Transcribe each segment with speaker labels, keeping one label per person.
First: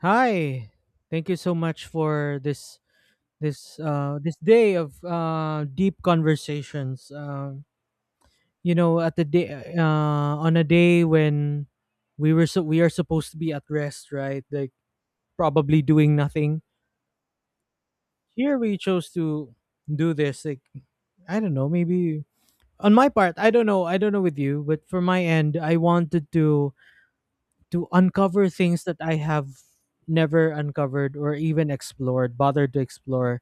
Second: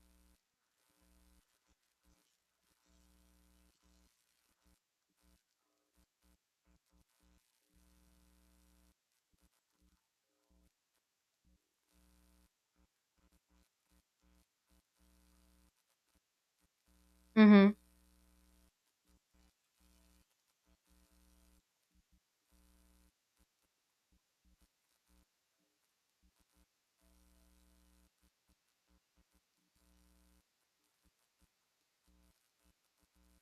Speaker 1: Hi. Thank you so much for this day of deep conversations. You know at the day uh on a day when we were so we are supposed to be at rest, right? Like probably doing nothing.
Speaker 2: Mm-hmm.
Speaker 1: Here we chose to do this, like, I don't know, maybe on my part, I don't know with you, but for my end, I wanted to uncover things that I have never uncovered or even explored, bothered to explore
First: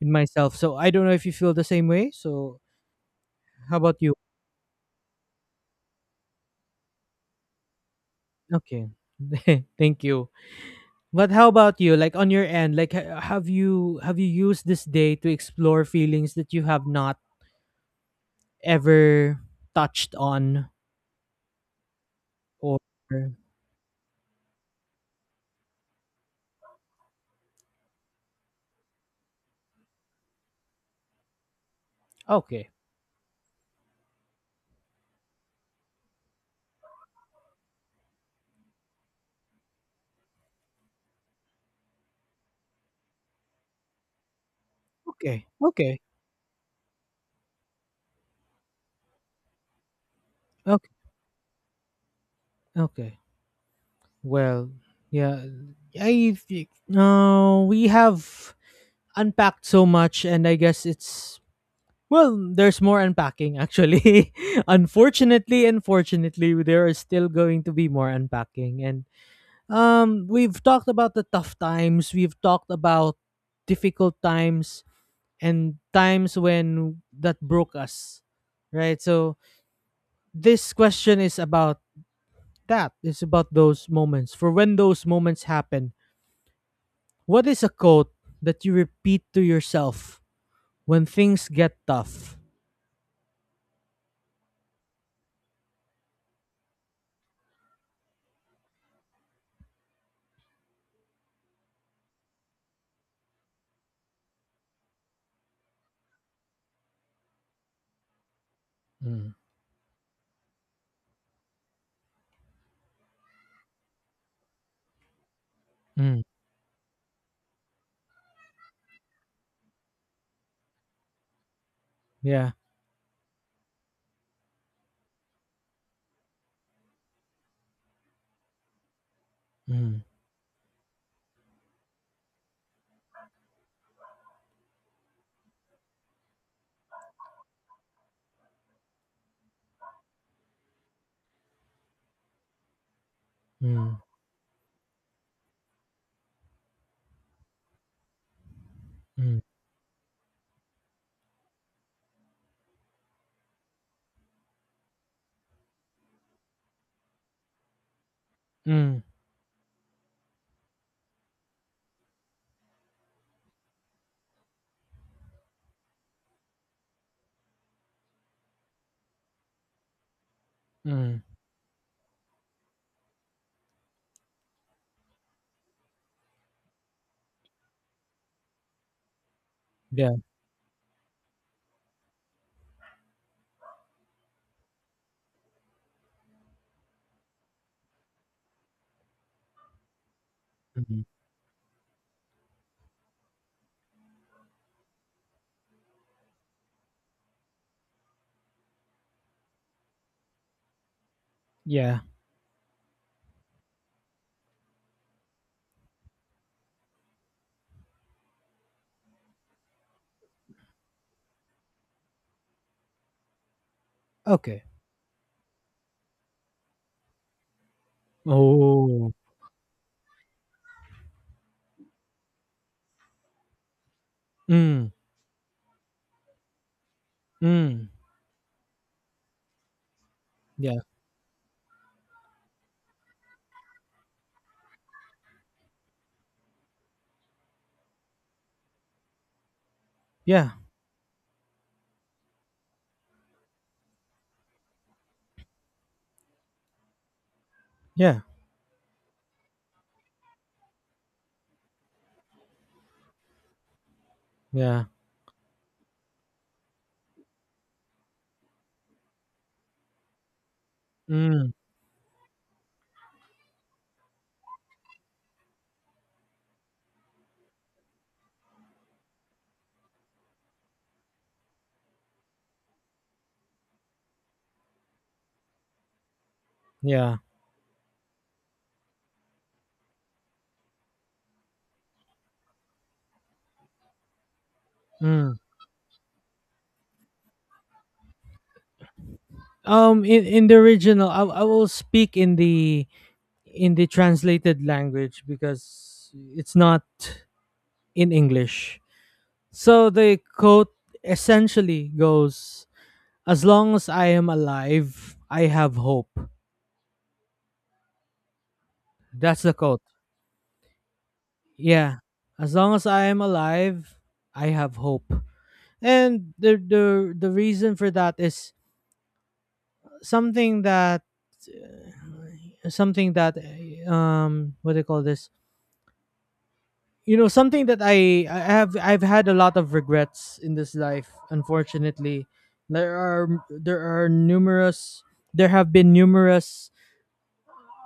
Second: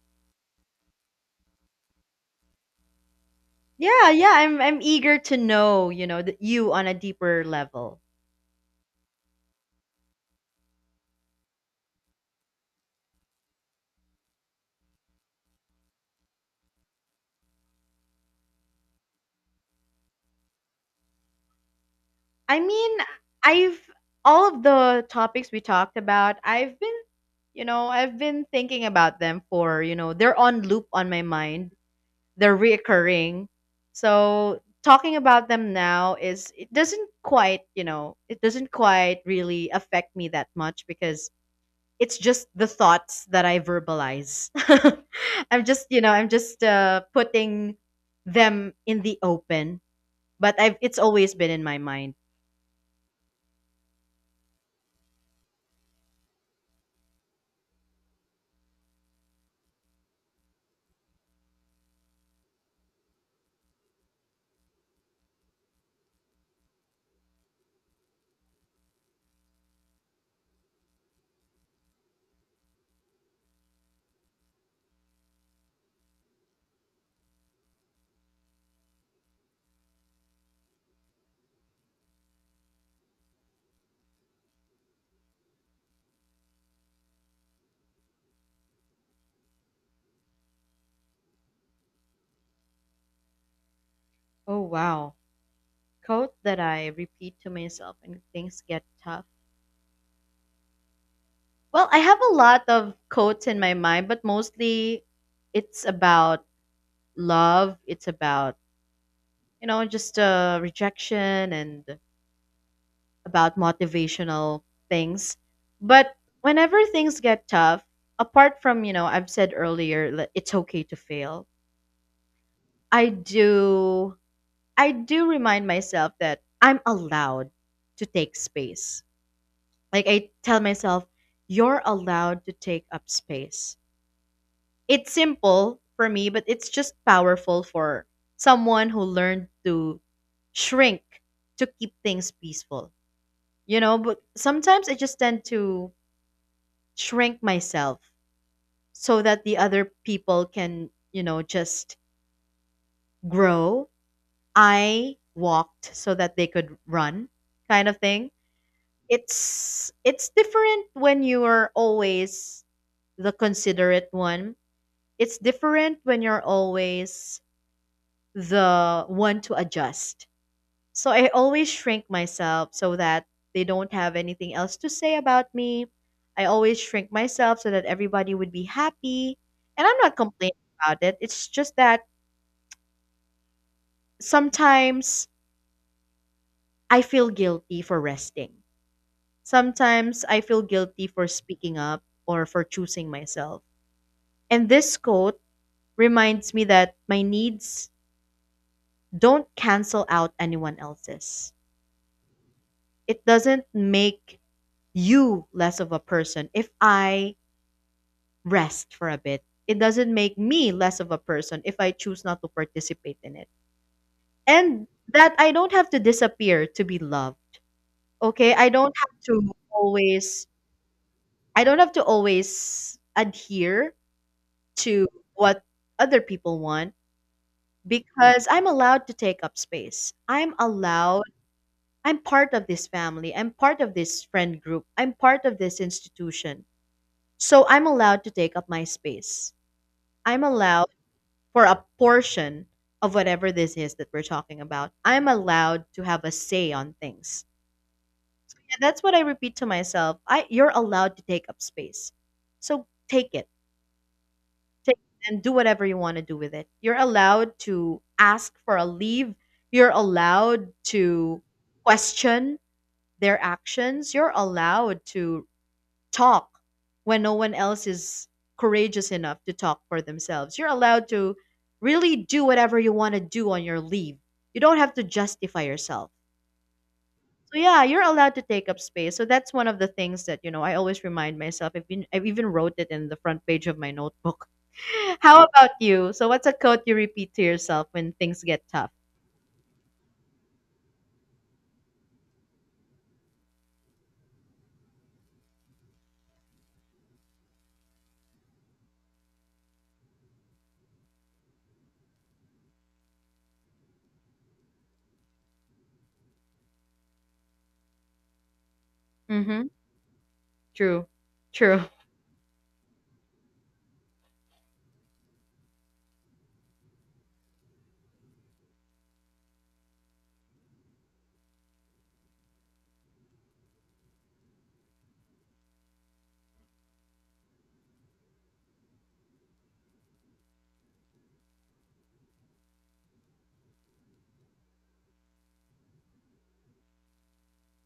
Speaker 1: in myself. So I don't know if you feel the same way. So how about
Speaker 2: Yeah,
Speaker 1: you?
Speaker 2: yeah, I'm eager to know, that you on a deeper level.
Speaker 1: Okay. Thank you. But how about you? Like, on your end, like, have you used this day to explore feelings that you have not ever touched on
Speaker 2: I
Speaker 1: or.
Speaker 2: mean, I've all of the topics we talked about, I've been, I've been thinking about them for, they're on loop on my mind. They're
Speaker 1: Okay.
Speaker 2: reoccurring. So talking about them now is it doesn't quite, it doesn't quite really affect me that much because it's just the thoughts that I verbalize.
Speaker 1: Okay.
Speaker 2: I'm just,
Speaker 1: Okay.
Speaker 2: I'm just putting them in the open, but I've
Speaker 1: Okay.
Speaker 2: it's always been in my mind.
Speaker 1: Okay. Well, yeah, I think, no, we have unpacked so much and I guess it's, well, there's more unpacking actually. Unfortunately, there is still going to be more unpacking. And, we've talked about the tough times, we've talked about difficult times, and times when that broke us, right? So this question is about that. It's about those moments. For when those moments happen, what is a quote that you repeat to yourself when things get tough?
Speaker 2: Oh wow, quote that I repeat to myself when things get tough. Well, I have a lot of quotes in my mind, but mostly it's about love. It's about
Speaker 1: Mm.
Speaker 2: just rejection and about motivational things. But
Speaker 1: Mm.
Speaker 2: whenever things get tough, apart from, I've said earlier that it's okay to fail,
Speaker 1: Yeah.
Speaker 2: I do I do remind myself that I'm allowed to take space.
Speaker 1: Mm.
Speaker 2: Like I tell myself, you're allowed to take up space. It's simple for me, but it's just powerful for someone who learned to shrink to keep things peaceful. You know,
Speaker 1: Mm.
Speaker 2: but sometimes I just tend to shrink myself so
Speaker 1: Mm,
Speaker 2: that the other people can, just grow. I walked so that they could run kind of thing.
Speaker 1: mm,
Speaker 2: It's different when you are always the considerate one. It's different when you're always the one to adjust. So
Speaker 1: mm,
Speaker 2: I always shrink myself so that they don't have anything else to say about me. I always shrink myself so that everybody would be happy. And I'm
Speaker 1: yeah,
Speaker 2: not complaining about it. It's just that sometimes I feel guilty for resting. Sometimes I feel
Speaker 1: mhm,
Speaker 2: guilty for speaking up or for choosing myself. And this quote reminds me that my needs don't cancel out anyone else's.
Speaker 1: yeah,
Speaker 2: It doesn't make you less of a person if I rest for a bit. It doesn't make me less of a person if I choose not to participate in it.
Speaker 1: okay.
Speaker 2: And that I don't have to disappear to be loved. Okay?
Speaker 1: Oh,
Speaker 2: I don't have to always adhere
Speaker 1: mm,
Speaker 2: to what other people want
Speaker 1: mm,
Speaker 2: because I'm allowed to take up space.
Speaker 1: yeah,
Speaker 2: I'm part of this family. I'm part of this friend group. I'm part of this institution. So I'm allowed to take up my space. I'm
Speaker 1: yeah,
Speaker 2: allowed for a portion of whatever this is that we're talking about, I'm allowed to have a say on things.
Speaker 1: yeah,
Speaker 2: Yeah, that's what I repeat to myself. I You're allowed to take up space. So take it.
Speaker 1: yeah,
Speaker 2: Take it and do whatever you want to do with it. You're allowed to ask for a leave. You're allowed to
Speaker 1: mm,
Speaker 2: question their actions. You're allowed to talk when no one else is courageous enough to talk for themselves. You're allowed to really do whatever you want to do on your leave. You don't have to justify yourself.
Speaker 1: yeah,
Speaker 2: So yeah, you're allowed to take up space. So that's one of the things that I always remind myself. I've even wrote it in the front page of my notebook.
Speaker 1: mm.
Speaker 2: How about you? So what's a quote you repeat to yourself when things get tough?
Speaker 1: In the original, I will speak in the translated language because it's not in English. So the quote essentially goes, "As long as I am alive, I have hope." That's the
Speaker 2: Mm-hmm.
Speaker 1: quote.
Speaker 2: True. True.
Speaker 1: Yeah, as long as I am alive, I have hope. And the reason for that is something that something that, what do you call this? You know, something that I've had a lot of regrets in this life. Unfortunately, there are there are numerous there have been numerous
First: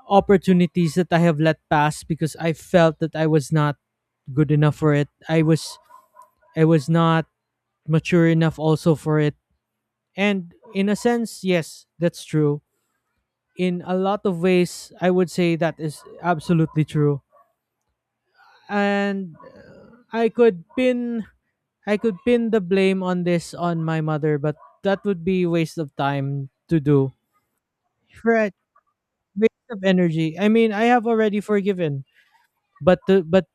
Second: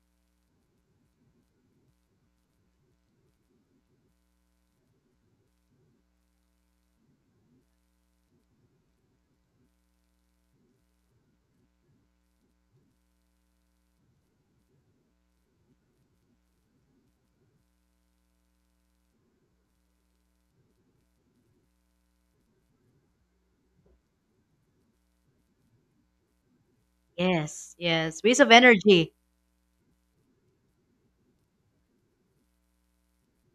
Speaker 1: opportunities that I have let pass because I felt that I was not good enough for it. I was not mature enough also for it. And in a sense, yes, that's true. In a lot of ways, I would say that is absolutely true. And, I could pin the blame on this on my mother, but that would be waste of time to do.
Speaker 2: Yes. Yes. Waste of
Speaker 1: Right.
Speaker 2: energy.
Speaker 1: Waste of energy. I mean, I have already forgiven, but to, but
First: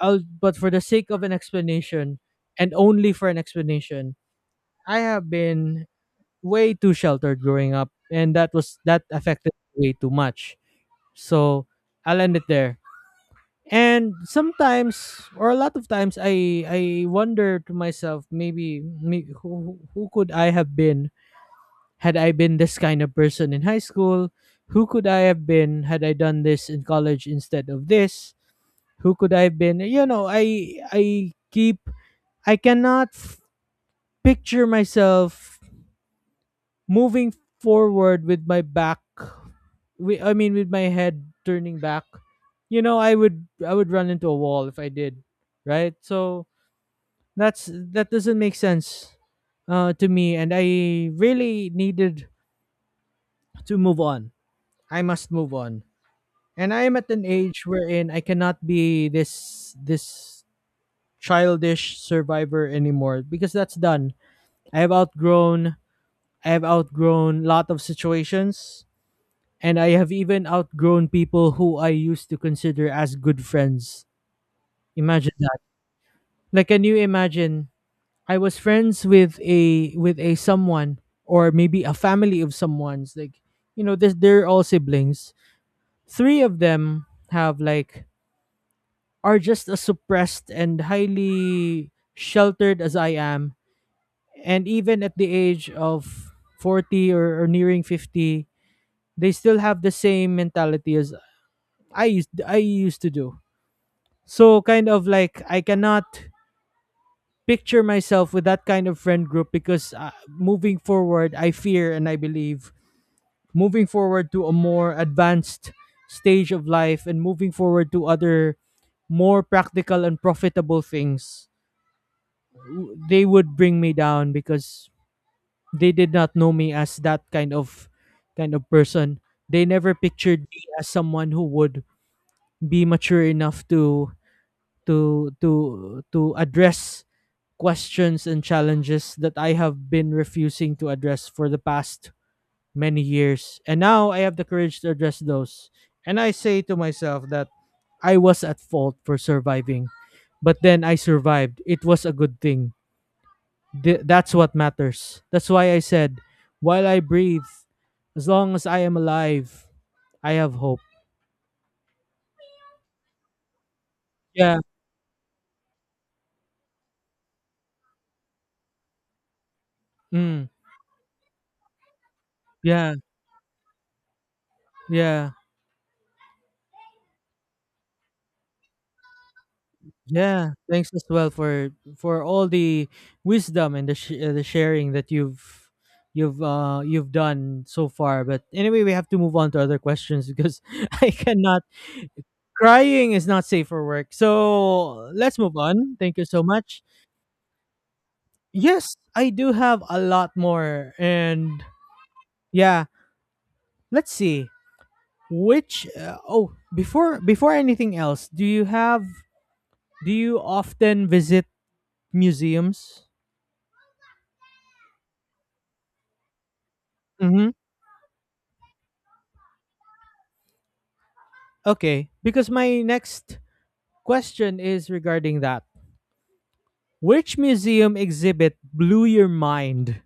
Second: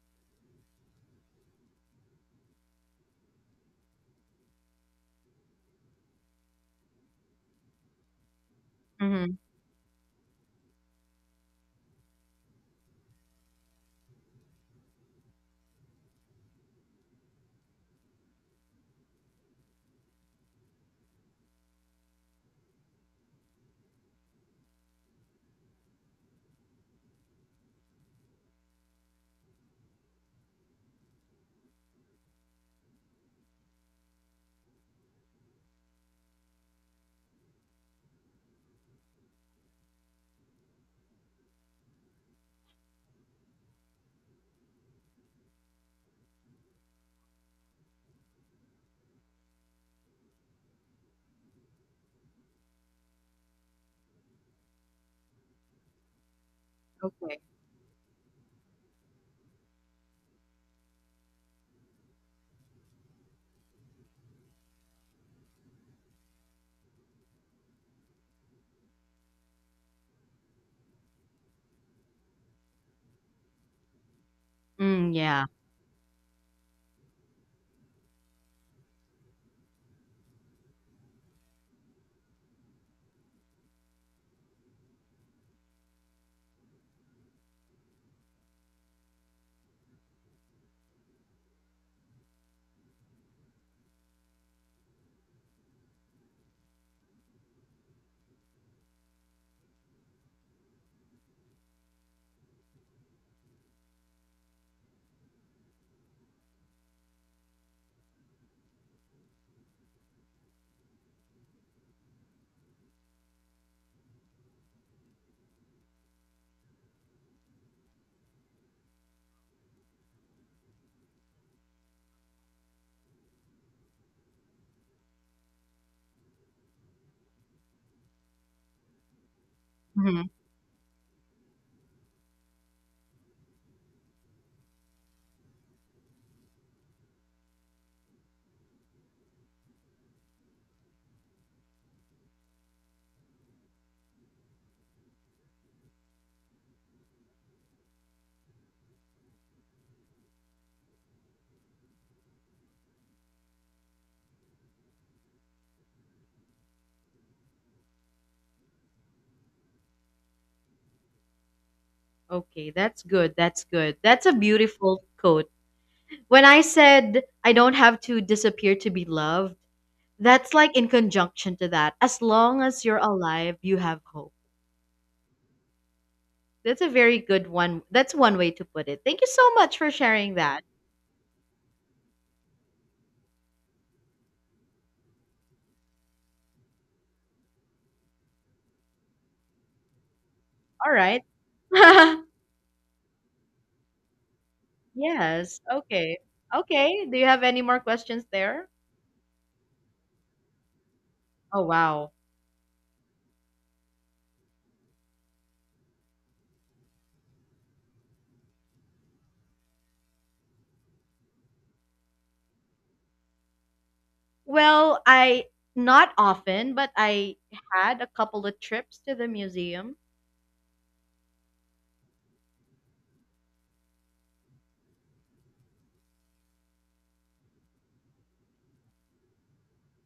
Speaker 1: I'll, but for the sake of an explanation, and only for an explanation, I have been way too sheltered growing up and that
Speaker 2: Mm-hmm.
Speaker 1: affected me way too much. So I'll end it there. And sometimes, or a lot of times, I wonder to myself, maybe, me, who could I have been had I been this kind of person in high school? Who could I have been had I done this in college instead of this? Who could I have been? You know, I cannot picture myself moving forward with my back, we I mean with my head turning back. You know, I would run into a wall if I did, right? So that doesn't make sense to me, and I really needed to move on. I must move on. And I am at an
Speaker 2: Okay.
Speaker 1: age wherein I cannot be this childish survivor anymore because that's done. I have outgrown I have outgrown lot of situations. And I have even outgrown people who I used to consider as good friends.
Speaker 2: Mm,
Speaker 1: Imagine
Speaker 2: yeah.
Speaker 1: that. Like, can you imagine, I was friends with a, someone, or maybe a family of someone's, like, you know, this they're all siblings. Three of them have, like, are just as suppressed and highly sheltered as I am. And even at the age of 40, or nearing 50, they still have the same mentality as I used to do. So kind of like I cannot picture myself with that kind of friend group because, moving forward, I fear and I believe moving forward to a more advanced stage of life, and moving forward to other more practical and profitable things, they would bring me down because they did not know me as that kind of person. They never
Speaker 2: Mhm.
Speaker 1: pictured me as someone who would be mature enough to address questions and challenges that I have been refusing to address for the past many years. And now I have the courage to address those. And I say to myself that I was at fault for surviving, but then I survived. It was a good thing. That's what matters. That's why I said, while I breathe, as long as I am alive, I have hope.
Speaker 2: Okay, that's good. That's good. That's a
Speaker 1: Yeah.
Speaker 2: beautiful quote. When I said I don't have to disappear to be loved,
Speaker 1: Mm,
Speaker 2: that's like in conjunction to that. As long as
Speaker 1: yeah.
Speaker 2: you're alive, you have hope.
Speaker 1: Yeah.
Speaker 2: That's a very good one. That's one way to put it. Thank you so much for sharing
Speaker 1: Yeah,
Speaker 2: that.
Speaker 1: thanks as well for all the wisdom and the sharing that you've done so far. But anyway, we have to move on to other questions because
Speaker 2: All
Speaker 1: I
Speaker 2: right.
Speaker 1: cannot crying is not safe for work. So, let's move
Speaker 2: Yes.
Speaker 1: on. Thank
Speaker 2: Okay.
Speaker 1: you so much.
Speaker 2: Okay. Do you have any more questions there?
Speaker 1: Yes, I do have a lot more, and,
Speaker 2: Oh wow.
Speaker 1: yeah, let's see. Before anything else, do you have, do you often visit museums?
Speaker 2: Well, I not often, but I
Speaker 1: Mm-hmm.
Speaker 2: had a couple of trips to the museum,
Speaker 1: Okay, because my next question is regarding that. Which museum exhibit blew your mind?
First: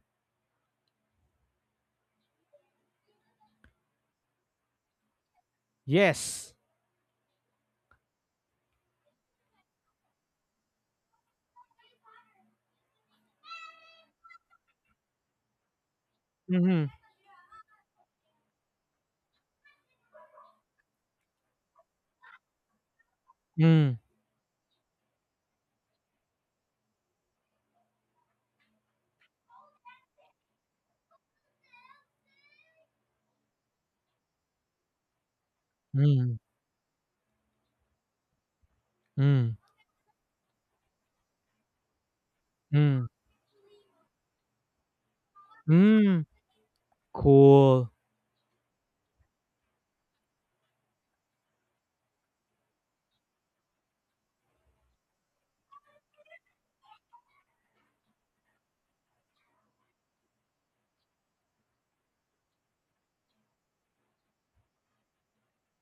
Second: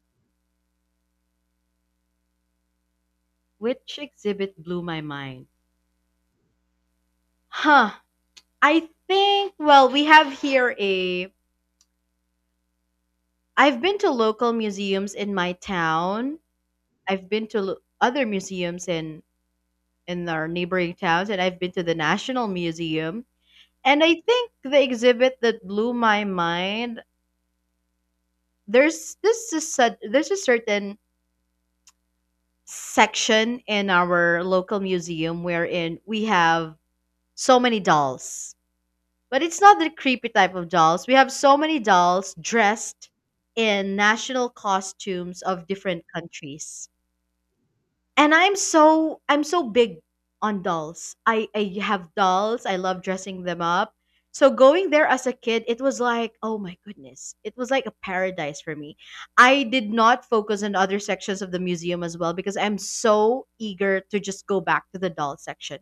Speaker 2: which exhibit blew my mind.
Speaker 1: Yes.
Speaker 2: Huh. I think, well, we have here a. I've been to local museums in my town.
Speaker 1: Mm-hmm.
Speaker 2: I've been to other museums in our neighboring towns, and I've been to the National Museum.
Speaker 1: Mm,
Speaker 2: And I think the exhibit that blew my mind. There's a certain section in our local museum wherein we
Speaker 1: mm,
Speaker 2: have so many dolls. But
Speaker 1: mm,
Speaker 2: it's not the creepy type of dolls. We have so many dolls
Speaker 1: mm,
Speaker 2: dressed in national costumes of different
Speaker 1: mm.
Speaker 2: countries.
Speaker 1: Cool.
Speaker 2: And I'm so big on dolls. I have dolls. I love dressing them up. So going there as a kid, it was like, oh my goodness. It was like a paradise for me. I did not focus on other sections of the museum as well because I'm so eager to just go back to the doll section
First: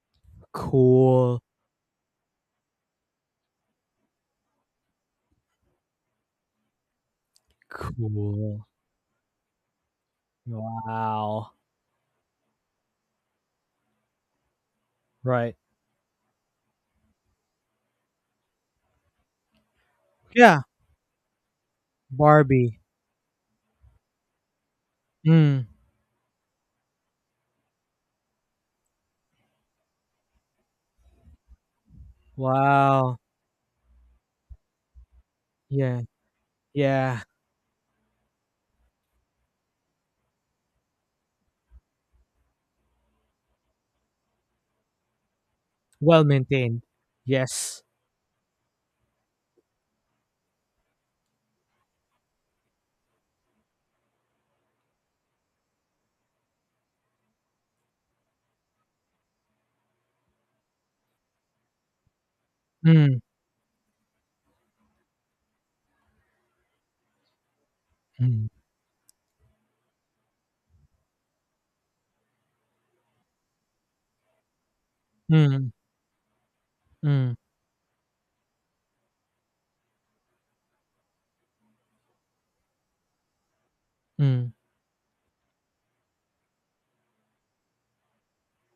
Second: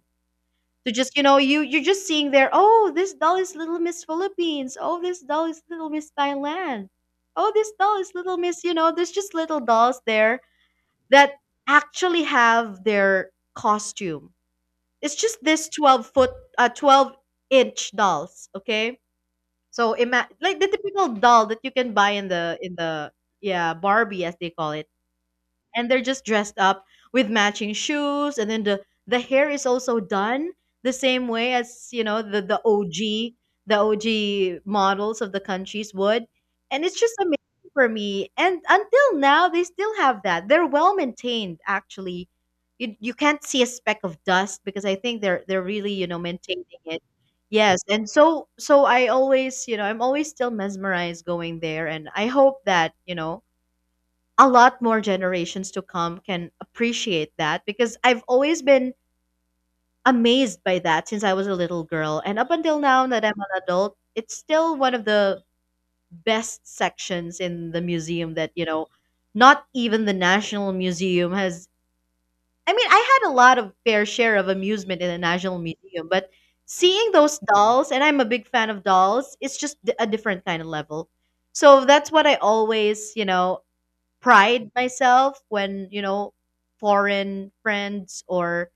Speaker 2: to just
Speaker 1: Cool.
Speaker 2: you're just seeing there. Oh, this doll is Little Miss Philippines. Oh, this doll is Little Miss Thailand. Oh, this doll is Little Miss,
Speaker 1: Cool.
Speaker 2: there's just little dolls there that
Speaker 1: Wow.
Speaker 2: actually have their costume. It's just
Speaker 1: Right.
Speaker 2: this 12 foot 12-inch dolls, okay? So like
Speaker 1: Yeah.
Speaker 2: the typical doll that you can buy in the
Speaker 1: Barbie.
Speaker 2: yeah, Barbie, as they call it.
Speaker 1: Mm.
Speaker 2: And they're just dressed up with matching shoes, and then the hair is also done the same way as, the
Speaker 1: Wow.
Speaker 2: OG, the OG models of the countries
Speaker 1: Yeah.
Speaker 2: would. And it's just
Speaker 1: Yeah.
Speaker 2: amazing for me, and until now they still have that. They're well maintained, actually. You can't see a speck of dust because I think they're really,
Speaker 1: Well
Speaker 2: maintaining
Speaker 1: maintained.
Speaker 2: it. Yes.
Speaker 1: Yes.
Speaker 2: And so I always, I'm always still mesmerized going there. And I hope that, a lot more generations to come can appreciate that because I've always been amazed by that since I was a little girl. And up until now
Speaker 1: Mm,
Speaker 2: that I'm an adult, it's still one of the best sections in the museum
Speaker 1: mm,
Speaker 2: that, not even the National Museum has. I mean, I had a lot of fair share of amusement in the National
Speaker 1: mm,
Speaker 2: Museum, but seeing
Speaker 1: mm,
Speaker 2: those dolls, and I'm a big fan of dolls, it's just a different kind of level. So that's what I always,
Speaker 1: mm,
Speaker 2: pride myself when foreign friends or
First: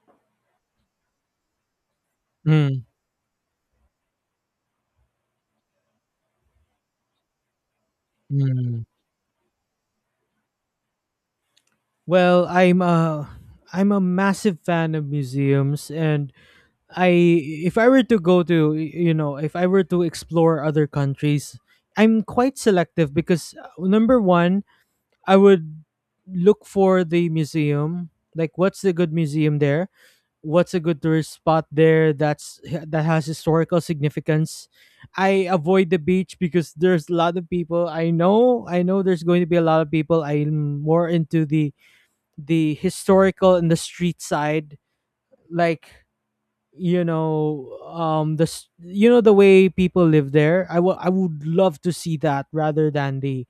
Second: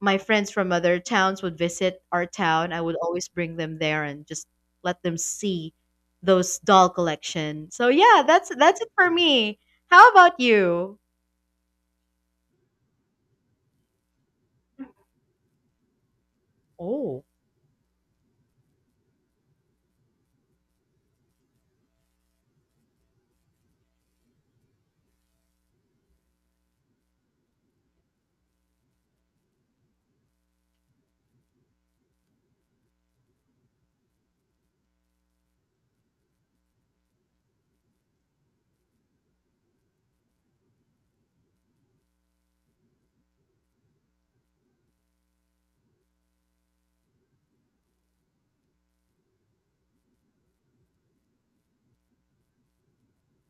Speaker 2: my friends from other towns would visit our town. I
Speaker 1: mm,
Speaker 2: would always bring them there and just let them see those doll collection. So yeah, that's
Speaker 1: mm.
Speaker 2: it for me. How about you?
Speaker 1: Well, I'm a massive fan of museums, and I
Speaker 2: Oh,
Speaker 1: if I were to go to, if I were to explore other countries, I'm quite selective because, number 1, I would look for the museum, like, what's the good museum there? What's a good tourist spot there that has historical significance? I avoid the beach because there's a lot of people. I know there's going to be a lot of people. I'm more into the historical and the street side, like, you know the s- you know the way people live there. I would love to see that rather than the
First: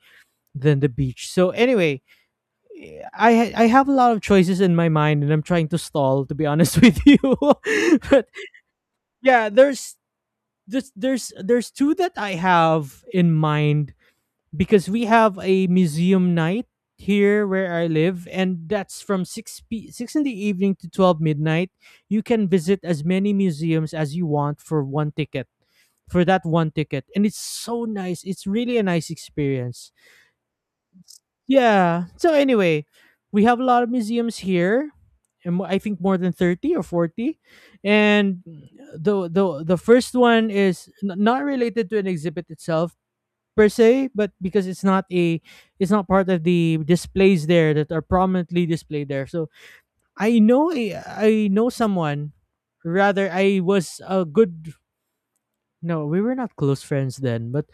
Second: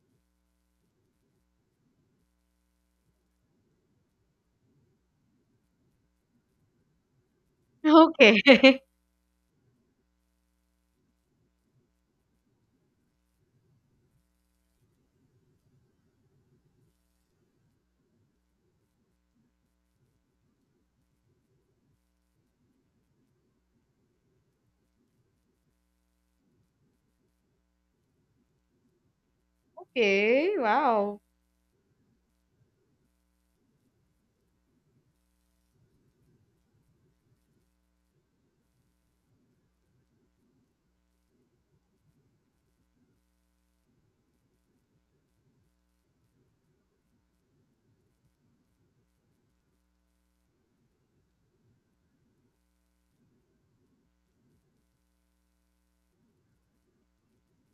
Speaker 1: than the beach. So anyway, I have a lot of choices in my mind and I'm trying to stall, to be honest, with you but,
Speaker 2: okay.
Speaker 1: yeah, there's two that I have in mind, because we have a museum night here where I live, and that's from 6 in the evening to 12 midnight. You can visit as many museums as you want for one ticket. For that one ticket. And it's so nice. It's really a nice experience.
Speaker 2: Okay, wow.
Speaker 1: Yeah. So anyway, we have a lot of museums here. And I think more than 30 or 40. And the first one is, not related to an exhibit itself per se, but because it's not a it's not part of the displays there that are prominently displayed there. So I know someone. Rather, I was a good. No, we were not close friends then. But,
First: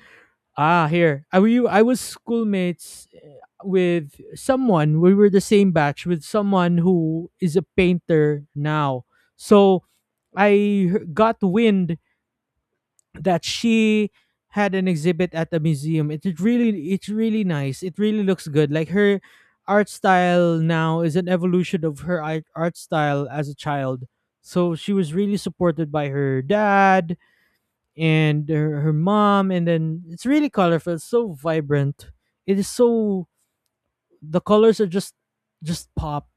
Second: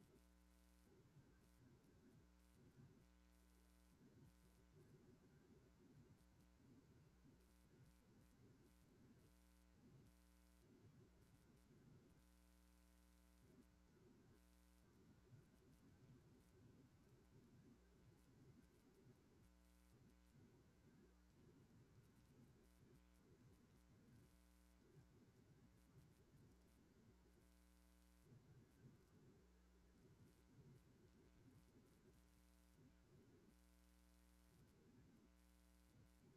Speaker 1: ah, here I we I was schoolmates, with someone. We were the same batch with someone who is a painter now. So I got wind that she had an exhibit at the museum. It's really nice. It really looks good. Like, her art style now is an evolution of her art style as a child. So she was really supported by her dad and her mom, and then it's really colorful, it's so vibrant. It is so The colors are just pop,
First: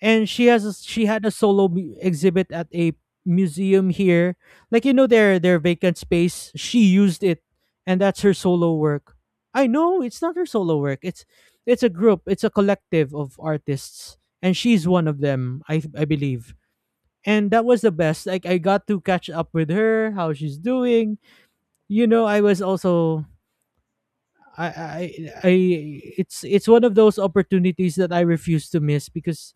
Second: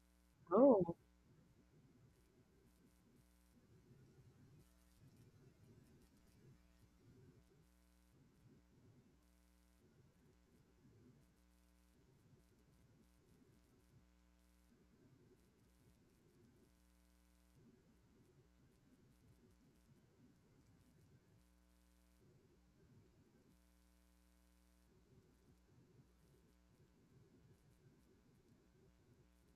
Speaker 1: and
Speaker 2: Oh,
Speaker 1: she had a solo exhibit at a museum here, like, you know, their vacant space she used it, and that's her solo work. I know it's not her solo work. It's a collective of artists, and she's one of them, I believe. And that was the best. Like, I got to catch up with her, how she's doing, you know. I was also I It's one of those opportunities that I refuse to miss because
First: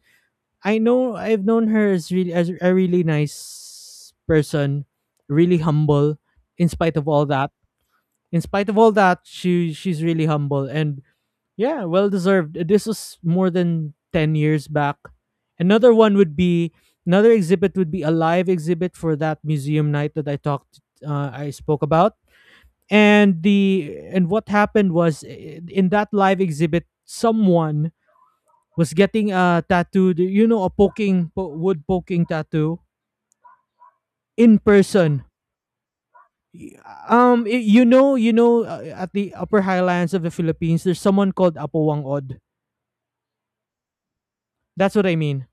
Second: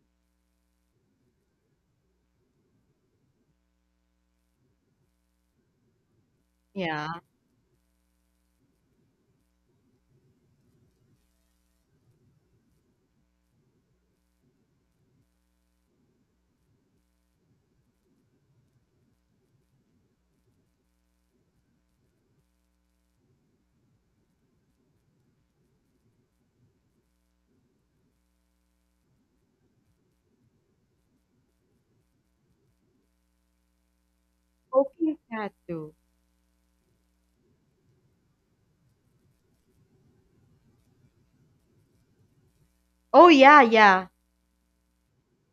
Speaker 1: I've known her as really, as a really nice person, really humble. In spite of
Speaker 2: yeah.
Speaker 1: all that, in spite of all that, she's really humble and, yeah, well deserved. This was more than 10 years back. Another one would be Another exhibit would be a live exhibit for that museum night that I spoke about. And the and what happened was, in that live exhibit, someone was getting a tattoo, you know, a poking wood poking tattoo in
Speaker 2: Poking
Speaker 1: person.
Speaker 2: cat too.
Speaker 1: Y- at the Upper Highlands of the Philippines, there's someone called Apowangod.
Speaker 2: Oh, yeah, yeah.
Speaker 1: That's what I mean.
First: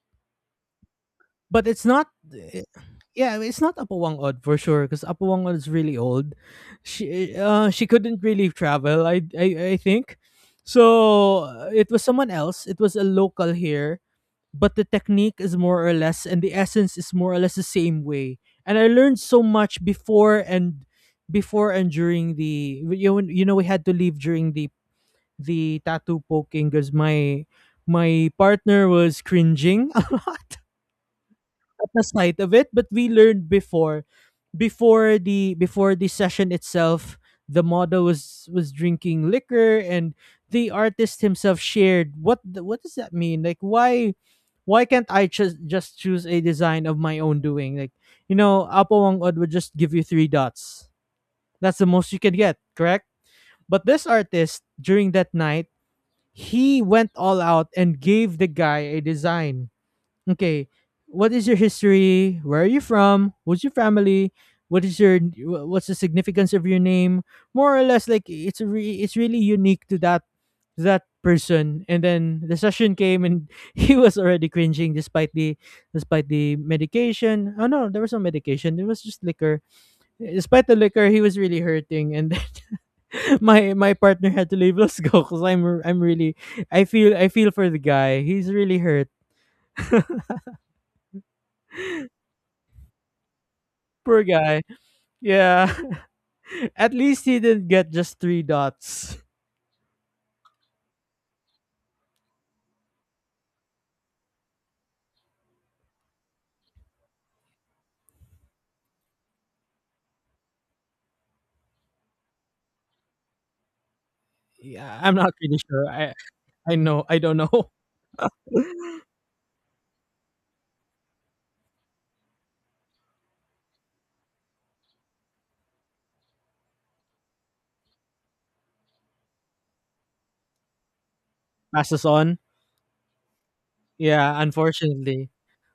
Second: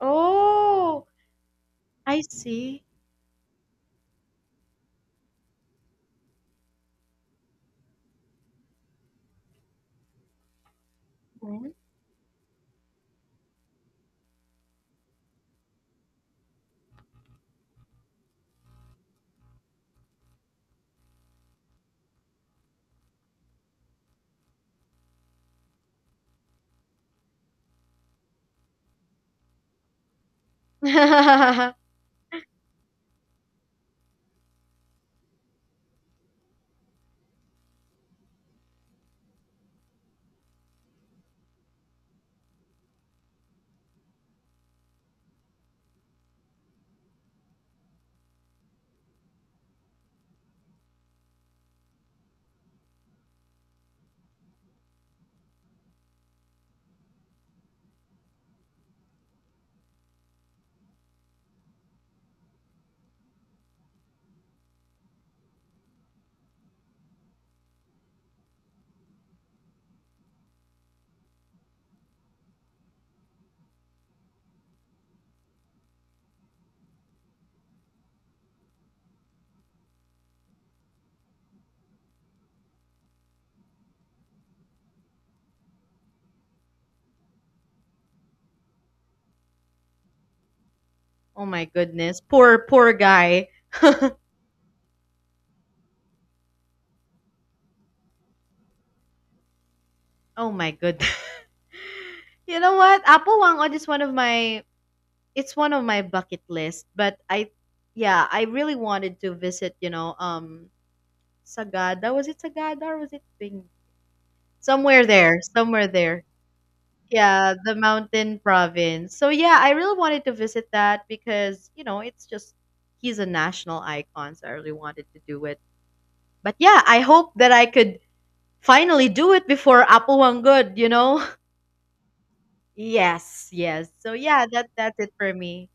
Speaker 2: Oh,
Speaker 1: But it's not.
Speaker 2: I see.
Speaker 1: Yeah, it's not Apowangod for sure because Apowangod is really old. She couldn't really travel. I think. So
Speaker 2: Mhm.
Speaker 1: it was someone else. It was a local here, but the technique is more or less, and the essence is more or less the same way, and I learned so much before and during the you know we had to leave during the tattoo poking because my partner was cringing a lot at the sight of it, but we learned before the session itself. The model was drinking liquor, and the artist himself shared what does that mean? Like why can't I just choose a design of my own doing? Like apo wangod would just give you three dots. That's the most you can get, correct? But this artist, during that night, he went all out and gave the guy a design. Okay. What is your history? Where are you from? Who's your family? What's the significance of your name? More or less, like it's a it's really unique to that person. And then the session came, and he was already cringing despite the medication. Oh no, there was no medication. It was just liquor. Despite the liquor, he was really hurting, and then my partner had to leave. Let's go, cuz I'm really, I feel for the guy. He's really hurt.
Speaker 2: Oh my goodness, poor poor guy.
Speaker 1: Poor guy. Yeah. At least he didn't get just three dots.
Speaker 2: Oh my goodness. You know what? Apolongo is one of my, it's one of my bucket list, but I yeah, I really wanted to visit, Sagada. Was it Sagada or was it Bing?
Speaker 1: Yeah,
Speaker 2: Somewhere
Speaker 1: I'm not
Speaker 2: there,
Speaker 1: really
Speaker 2: somewhere
Speaker 1: sure. I
Speaker 2: there.
Speaker 1: I know. I don't know.
Speaker 2: Yeah, the mountain province. So yeah, I really wanted to visit that because, it's just he's a national icon, so I really wanted to do it. But yeah, I hope that I could finally do it before Apolongo.
Speaker 1: Passes on.
Speaker 2: Yes, yes. So
Speaker 1: Yeah,
Speaker 2: yeah, that's it
Speaker 1: unfortunately.
Speaker 2: for me.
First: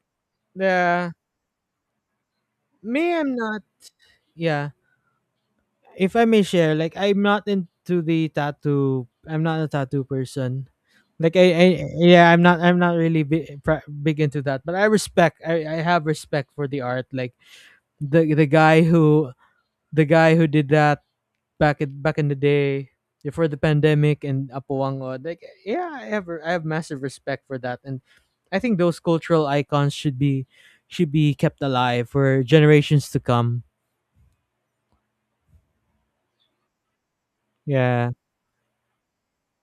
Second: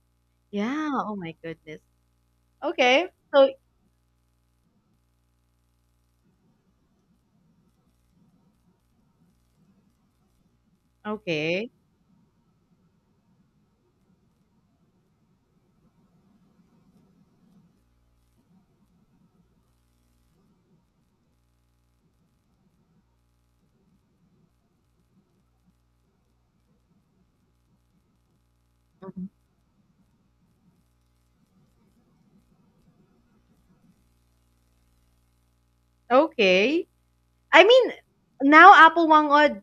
Speaker 2: Yeah,
Speaker 1: Yeah,
Speaker 2: oh my goodness. Okay.
Speaker 1: me I'm
Speaker 2: So
Speaker 1: not. Yeah, if I may share, like I'm not into the tattoo. I'm not a tattoo person. Like I
Speaker 2: okay.
Speaker 1: yeah, I'm not. I'm not really big into that. But I respect. I have respect for the art. Like the guy who did that back in the day, before the pandemic and Apowango. Like yeah, I have massive respect for that, and I think those
Speaker 2: Mhm.
Speaker 1: cultural icons should be kept alive for generations to come.
Speaker 2: Okay. I mean,
Speaker 1: Yeah,
Speaker 2: now Apple Wangod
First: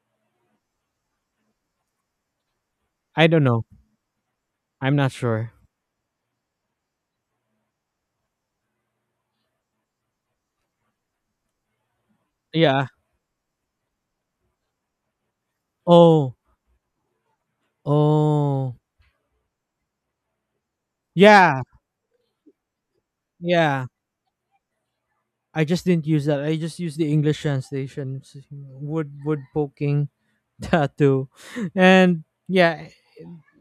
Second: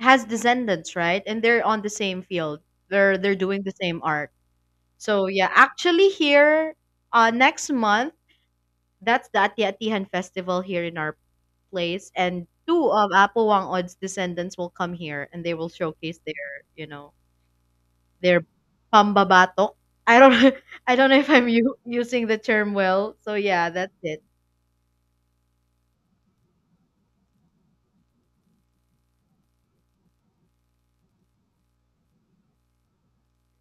Speaker 2: has descendants, right? And they're on the same field. They're
Speaker 1: I
Speaker 2: they're
Speaker 1: don't
Speaker 2: doing
Speaker 1: know.
Speaker 2: the same art.
Speaker 1: I'm not
Speaker 2: So yeah,
Speaker 1: sure.
Speaker 2: actually here next month, that's the Ati-Atihan festival here in our place, and
Speaker 1: Yeah.
Speaker 2: two of Apple Wangod's descendants will come here and they will showcase
Speaker 1: Oh.
Speaker 2: their, you know, they're
Speaker 1: Oh.
Speaker 2: pambabatok. I don't I don't know if I'm
Speaker 1: Yeah.
Speaker 2: using the term well. So yeah,
Speaker 1: Yeah.
Speaker 2: that's it.
Speaker 1: I just didn't use that. I just used the English translation. Wood poking. Tattoo. And yeah,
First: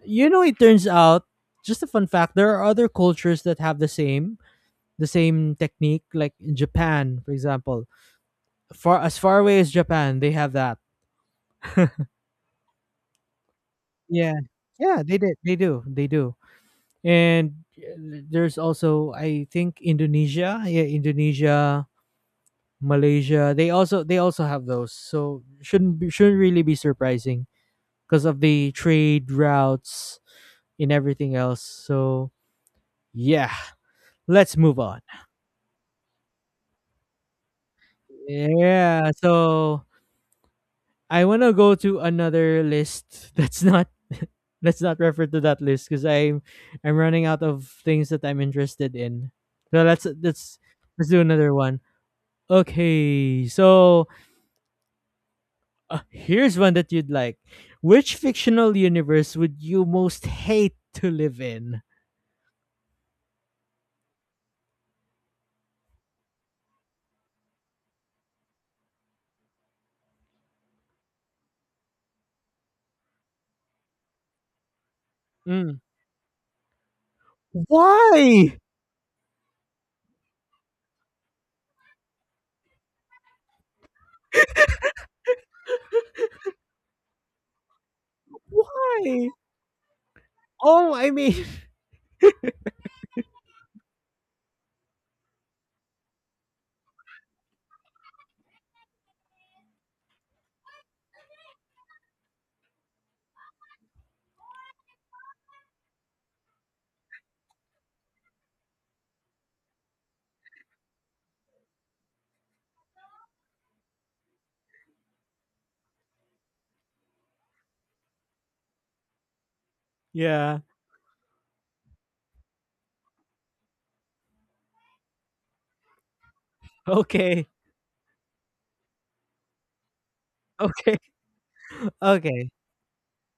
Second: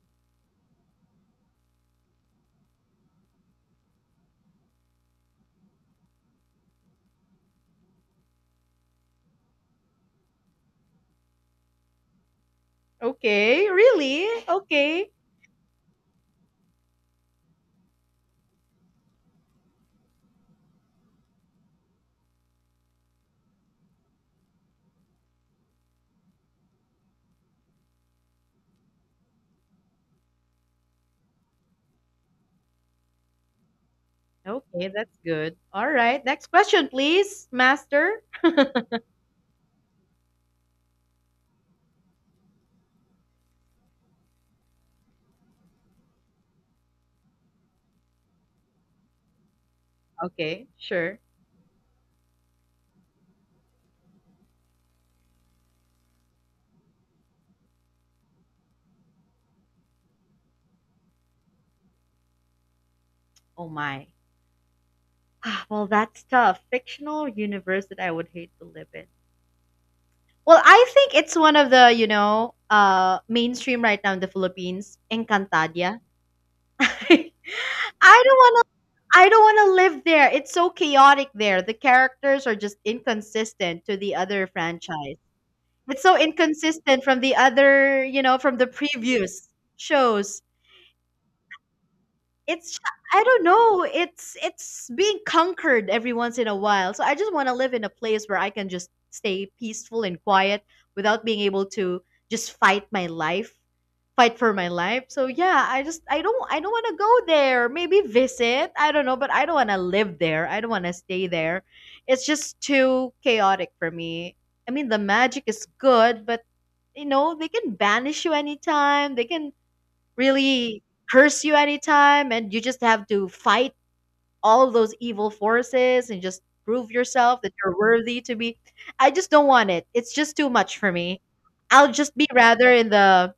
Speaker 1: it turns out, just a fun fact, there are other cultures that have the same technique, like in Japan, for example. Far As far away as Japan, they have that.
Speaker 2: Okay, really?
Speaker 1: Yeah, yeah,
Speaker 2: Okay.
Speaker 1: they did. They do. They do. And there's also, I think, Indonesia. Yeah, Indonesia, Malaysia. They also have those. So shouldn't really be surprising because of the trade routes and everything else. So yeah, let's move
Speaker 2: Okay,
Speaker 1: on.
Speaker 2: that's good. All right. Next question, please, master.
Speaker 1: Yeah, so I want to go to another list that's not let's not refer to that list, cuz I'm running out of things that I'm interested in. So let's let's
Speaker 2: Okay,
Speaker 1: let's
Speaker 2: sure.
Speaker 1: do another one. Okay, so here's one that you'd like. Which fictional universe would you most hate to live in?
Speaker 2: Oh my. Well, that's tough. Fictional universe that I would hate to live in. Well, I think it's one of the, mainstream right now in the Philippines,
Speaker 1: Mm.
Speaker 2: Encantadia. I don't
Speaker 1: Why?
Speaker 2: want to I don't want to live there. It's so chaotic there. The characters are just inconsistent to the other franchise. It's so inconsistent from the other, from the
Speaker 1: Why?
Speaker 2: previous shows.
Speaker 1: Oh, I mean.
Speaker 2: It's I don't know. It's being conquered every once in a while. So I just want to live in a place where I can just stay peaceful and quiet without being able to just fight my life, fight for my life. So yeah, I don't want to go there. Maybe visit. I don't know, but I don't want to live there. I don't want to stay there. It's just too chaotic for me. I mean, the magic is good, but they can banish you anytime. They can
Speaker 1: Yeah.
Speaker 2: really curse you anytime, and you just have to fight all those evil forces and just prove yourself
Speaker 1: Okay.
Speaker 2: that you're worthy to be. I just don't want it. It's just too much for
Speaker 1: Okay.
Speaker 2: me. I'll just be
Speaker 1: Okay.
Speaker 2: rather in the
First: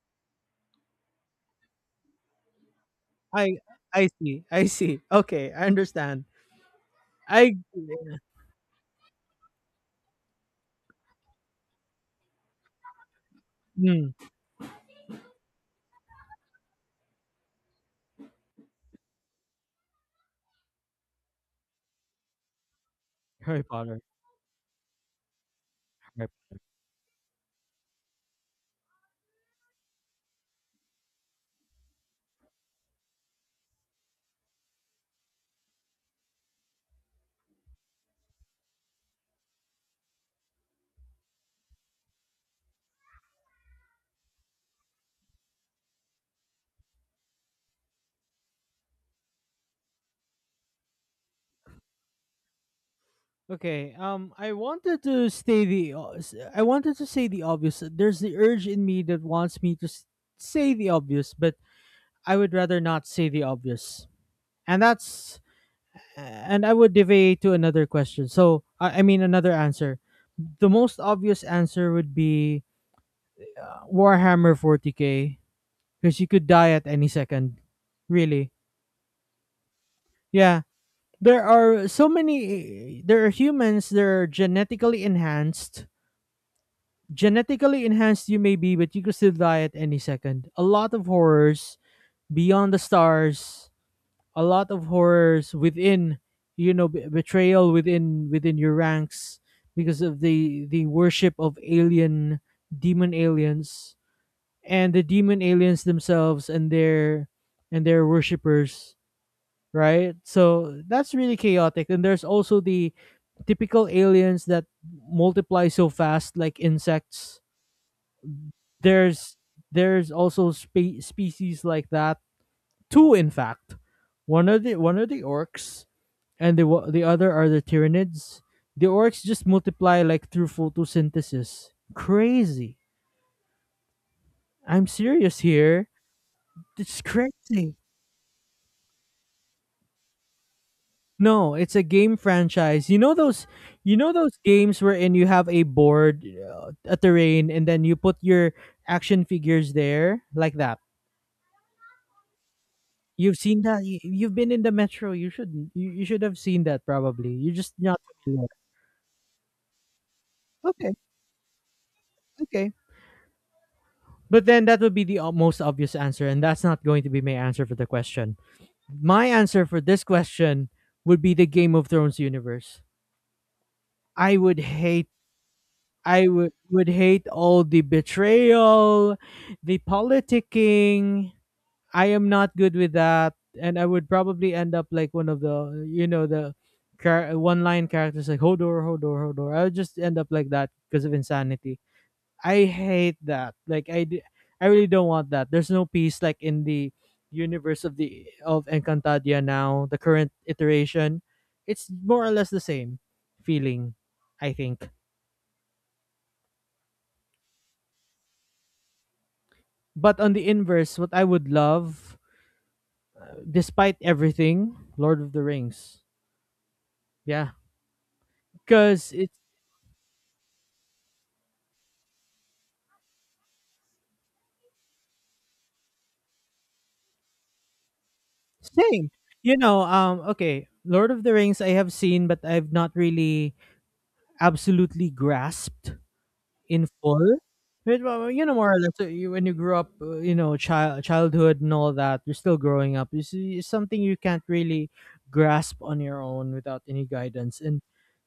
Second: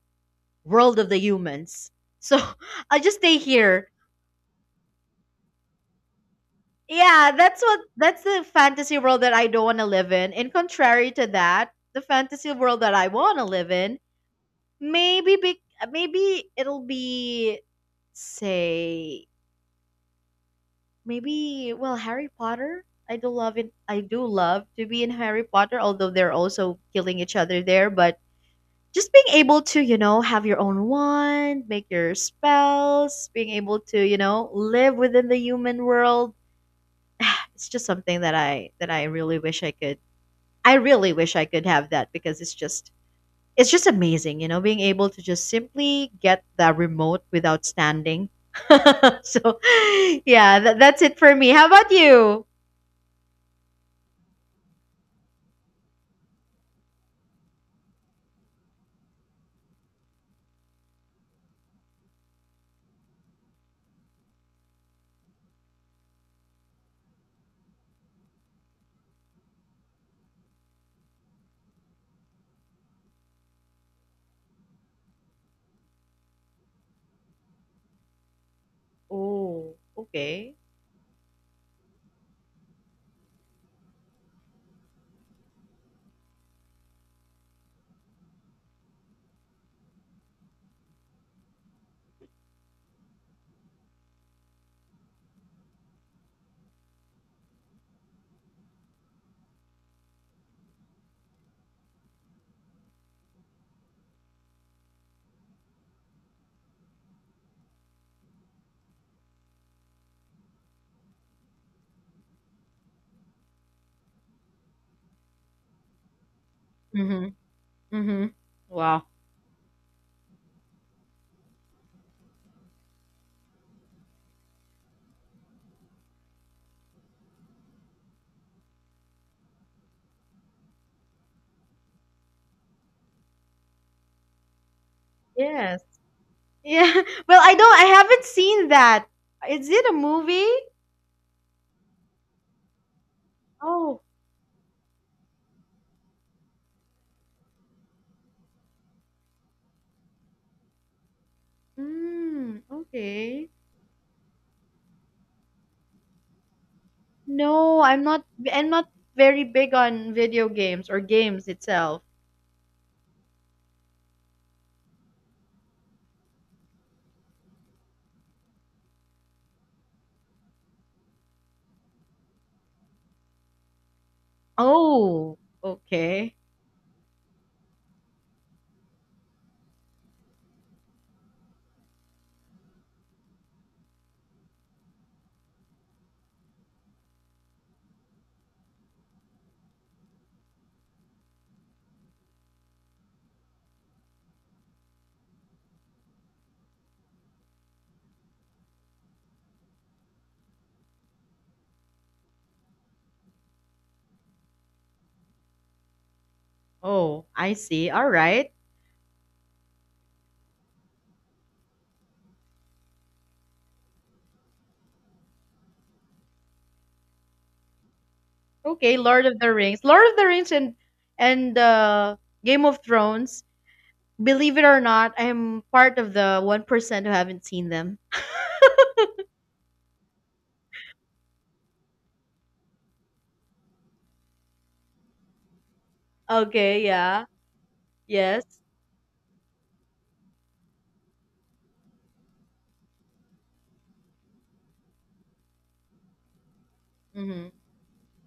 Speaker 2: world of the humans. So I'll just stay
Speaker 1: I
Speaker 2: here.
Speaker 1: I see. I see. Okay, I understand.
Speaker 2: Yeah,
Speaker 1: I
Speaker 2: that's the fantasy world that I don't want to live in. And contrary to that, the fantasy world that I want to live in,
Speaker 1: Mm.
Speaker 2: maybe be, maybe it'll be say maybe, well, Harry Potter. I do love
Speaker 1: Harry
Speaker 2: it.
Speaker 1: Potter.
Speaker 2: I do love to be in Harry Potter, although they're also killing each other there. But just being able to, have your own wand, make your spells, being able to, live within the human world. It's just something that I really wish I could. I really wish I could have that because it's just amazing, being able to just simply get the remote without standing. So, yeah, that's it for me. How about you?
Speaker 1: Okay. I wanted to say the obvious. There's the urge in me that wants me to say the obvious, but I would rather not say the obvious, and that's. And I would deviate to another question. So I mean, another answer. The most obvious answer would be Warhammer 40K, because you could die at any second. Really?
Speaker 2: Oh, okay.
Speaker 1: Yeah. There are so many. There are humans. They're genetically enhanced. Genetically enhanced you may be, but you could still die at any second. A lot of horrors beyond the stars, a lot of horrors within, you know, betrayal within your ranks, because of the worship of alien demon aliens, and the demon aliens themselves, and their worshippers, right? So that's really chaotic. And there's also the typical aliens that multiply so fast, like
Speaker 2: Mhm,
Speaker 1: insects.
Speaker 2: mhm. Wow.
Speaker 1: There's there's also species like that. Two, in fact, one are the orcs, and the other are the Tyranids. The orcs just multiply like through photosynthesis. Crazy. I'm serious
Speaker 2: Yes.
Speaker 1: here.
Speaker 2: Yeah.
Speaker 1: It's
Speaker 2: Well,
Speaker 1: crazy.
Speaker 2: I haven't seen that. Is it a movie?
Speaker 1: No, it's a game franchise. You know those you
Speaker 2: Oh,
Speaker 1: know those games wherein you have a board, a terrain, and then you put your action figures there, like that.
Speaker 2: mm,
Speaker 1: You've
Speaker 2: okay.
Speaker 1: seen that. You've been in the metro. You should have seen that probably. You're just
Speaker 2: No,
Speaker 1: not familiar.
Speaker 2: I'm not very big on video games
Speaker 1: Okay,
Speaker 2: or games itself.
Speaker 1: okay. But then, that would be the most obvious answer, and that's not going to be my answer for the question. My answer for this question would be the Game of Thrones universe. I would hate.
Speaker 2: Oh,
Speaker 1: I
Speaker 2: okay.
Speaker 1: would would hate all the betrayal, the politicking. I am not good with that, and I would probably end up like one of the you know the one line characters like Hodor, Hodor, Hodor. I would just end up like that because of insanity. I hate that. Like I really don't want that. There's no peace, like in the universe of Encantadia now. The current iteration, it's more or less the same feeling, I think.
Speaker 2: Oh, I see. All right.
Speaker 1: But on the inverse, what I would love, despite everything, Lord of the Rings. Yeah,
Speaker 2: Okay,
Speaker 1: because
Speaker 2: Lord of the Rings. Lord of the Rings and and uh, Game of Thrones. Believe it or not, I am part of the 1% who haven't seen them.
Speaker 1: same. You know, okay, Lord of the Rings I have seen, but I've not really absolutely grasped
Speaker 2: Okay,
Speaker 1: in
Speaker 2: yeah.
Speaker 1: full. But, well, you know,
Speaker 2: Yes.
Speaker 1: more or less, you, when you grow up, you know, childhood and all that, you're still growing up. It's something you can't really grasp on your own without any
Speaker 2: Mm-hmm.
Speaker 1: guidance. And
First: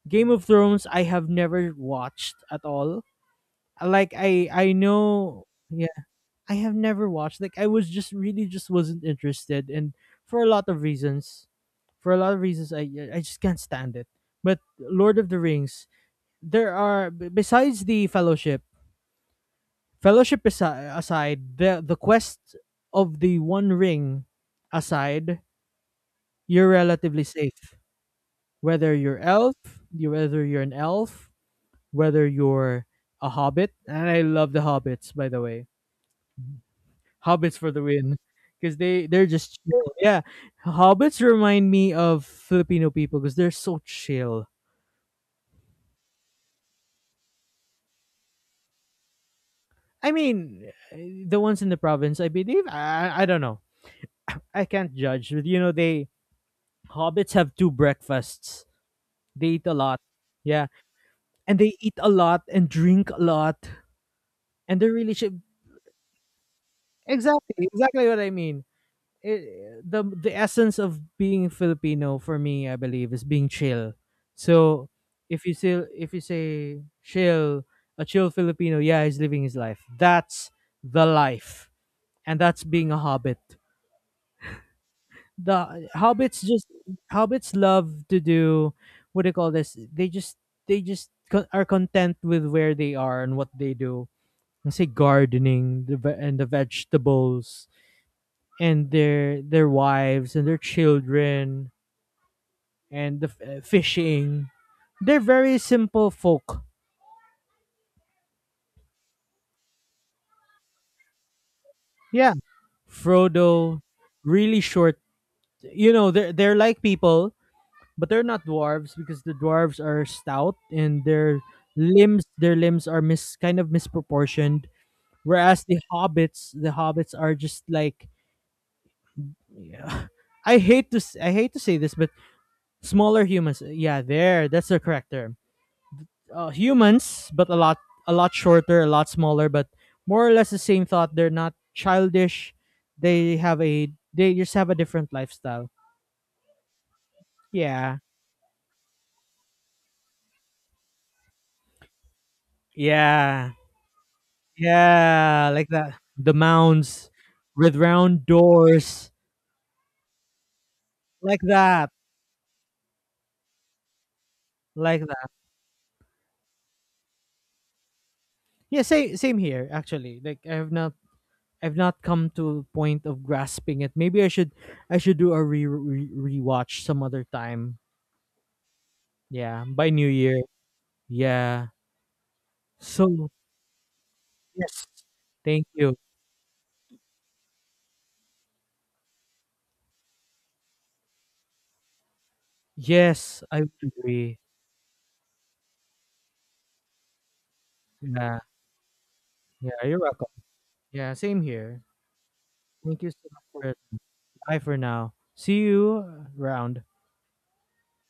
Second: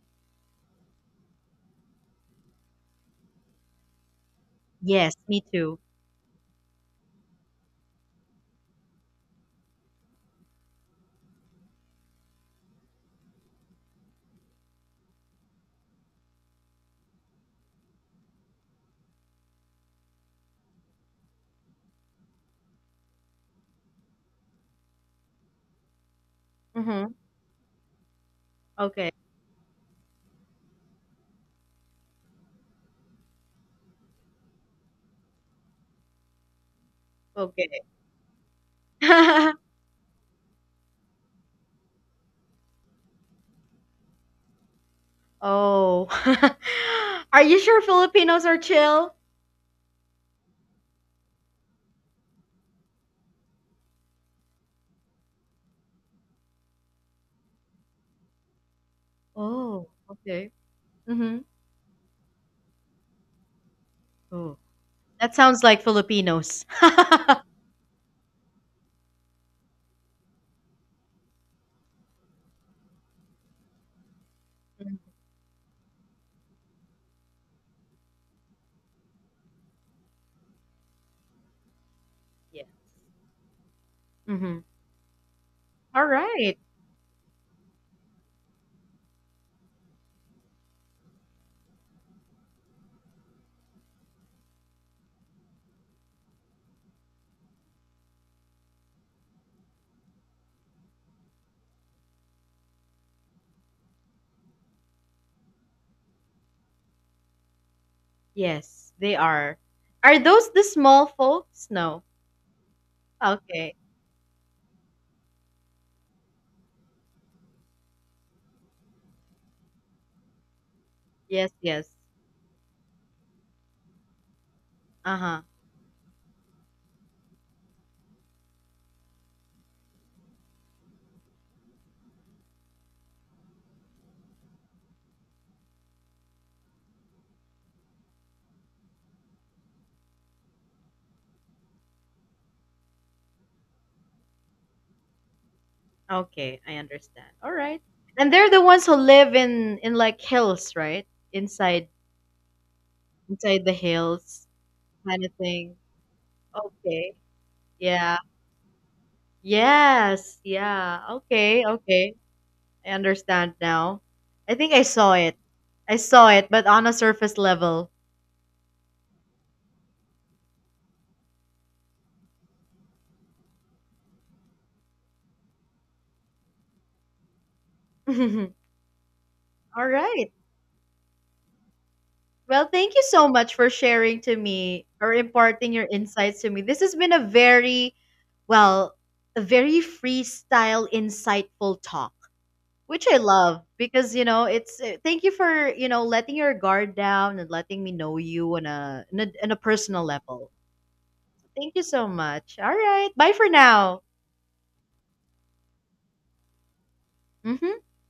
Speaker 1: Game of Thrones, I have never watched at all. Like I
Speaker 2: Yes, me
Speaker 1: know.
Speaker 2: too.
Speaker 1: Yeah, I have never watched. Like I was just really just wasn't interested, and for a lot of reasons, for a lot of reasons, I yeah, I just can't stand it. But Lord of the Rings, besides the Fellowship aside, the quest of the One Ring aside, you're
Speaker 2: Mm-hmm.
Speaker 1: relatively safe. Whether
Speaker 2: Okay.
Speaker 1: you're elf, Whether you're an elf, whether you're a hobbit, and I love the hobbits, by the way. Hobbits for
Speaker 2: Okay.
Speaker 1: the win, because they're just chill. Yeah, hobbits remind me of Filipino people because they're so chill.
Speaker 2: Oh. Are you sure Filipinos are chill?
Speaker 1: I mean, the ones in the province, I believe. I don't know. I can't judge, but you know, they hobbits have two breakfasts. They eat a
Speaker 2: Oh,
Speaker 1: lot.
Speaker 2: okay.
Speaker 1: Yeah,
Speaker 2: Mm-hmm.
Speaker 1: and they eat a lot and drink a lot,
Speaker 2: Oh,
Speaker 1: and they're really
Speaker 2: that
Speaker 1: chill.
Speaker 2: sounds like Filipinos.
Speaker 1: Exactly, exactly what I mean. It, the essence of being Filipino, for me, I believe, is being chill. So
Speaker 2: Mhm.
Speaker 1: if you say chill, a chill Filipino, yeah, he's living his life. That's the life, and that's
Speaker 2: Yeah.
Speaker 1: being a hobbit.
Speaker 2: Mm-hmm.
Speaker 1: The
Speaker 2: All
Speaker 1: hobbits
Speaker 2: right.
Speaker 1: just hobbits love to do, what do you call this? They just are content with where they are and what they do. Let's say gardening and the vegetables, and their wives and their children, and the fishing. They're very simple folk.
Speaker 2: Yes, they are. Are those the small folks? No.
Speaker 1: Yeah.
Speaker 2: Okay.
Speaker 1: Frodo, really short. You know, they're like people, but they're not dwarves, because the dwarves are stout and their
Speaker 2: Yes, yes.
Speaker 1: limbs their limbs are mis kind of misproportioned.
Speaker 2: Uh-huh.
Speaker 1: Whereas the hobbits are just like, yeah, I hate to say this, but smaller humans. Yeah, there, that's the correct term, humans, but a lot shorter, a lot smaller, but more or less the same thought. They're not childish. They just have a different lifestyle.
Speaker 2: Okay, I understand. All right.
Speaker 1: Yeah.
Speaker 2: And they're the ones who live in like hills, right? Inside
Speaker 1: Yeah.
Speaker 2: Inside the hills kind of
Speaker 1: Yeah, like
Speaker 2: thing.
Speaker 1: that. The mounds
Speaker 2: Okay.
Speaker 1: with
Speaker 2: Yeah.
Speaker 1: round doors.
Speaker 2: Yes. Yeah.
Speaker 1: Like
Speaker 2: Okay.
Speaker 1: that.
Speaker 2: Okay. I understand now. I think I
Speaker 1: Like
Speaker 2: saw
Speaker 1: that.
Speaker 2: it. I saw it, but on a surface level.
Speaker 1: Yeah, same here actually. Like I've not come to a point of grasping it. Maybe I should do a re, re rewatch some other time.
Speaker 2: All
Speaker 1: Yeah, by New
Speaker 2: right.
Speaker 1: Year. Yeah.
Speaker 2: Well, thank you so
Speaker 1: So
Speaker 2: much for sharing to
Speaker 1: yes.
Speaker 2: me or
Speaker 1: Thank
Speaker 2: imparting your
Speaker 1: you.
Speaker 2: insights to me. This has been a very, well, a very freestyle, insightful talk, which I
Speaker 1: Yes, I
Speaker 2: love
Speaker 1: would
Speaker 2: because
Speaker 1: agree.
Speaker 2: it's thank you for letting your guard down and letting me know
Speaker 1: Yeah.
Speaker 2: you on a on a
Speaker 1: Yeah, you're
Speaker 2: personal
Speaker 1: welcome.
Speaker 2: level.
Speaker 1: Yeah, same
Speaker 2: Thank
Speaker 1: here.
Speaker 2: you so much. All
Speaker 1: Thank you
Speaker 2: right,
Speaker 1: so
Speaker 2: bye
Speaker 1: much
Speaker 2: for
Speaker 1: for it.
Speaker 2: now.
Speaker 1: Bye for now. See you around.
Speaker 2: Mhm.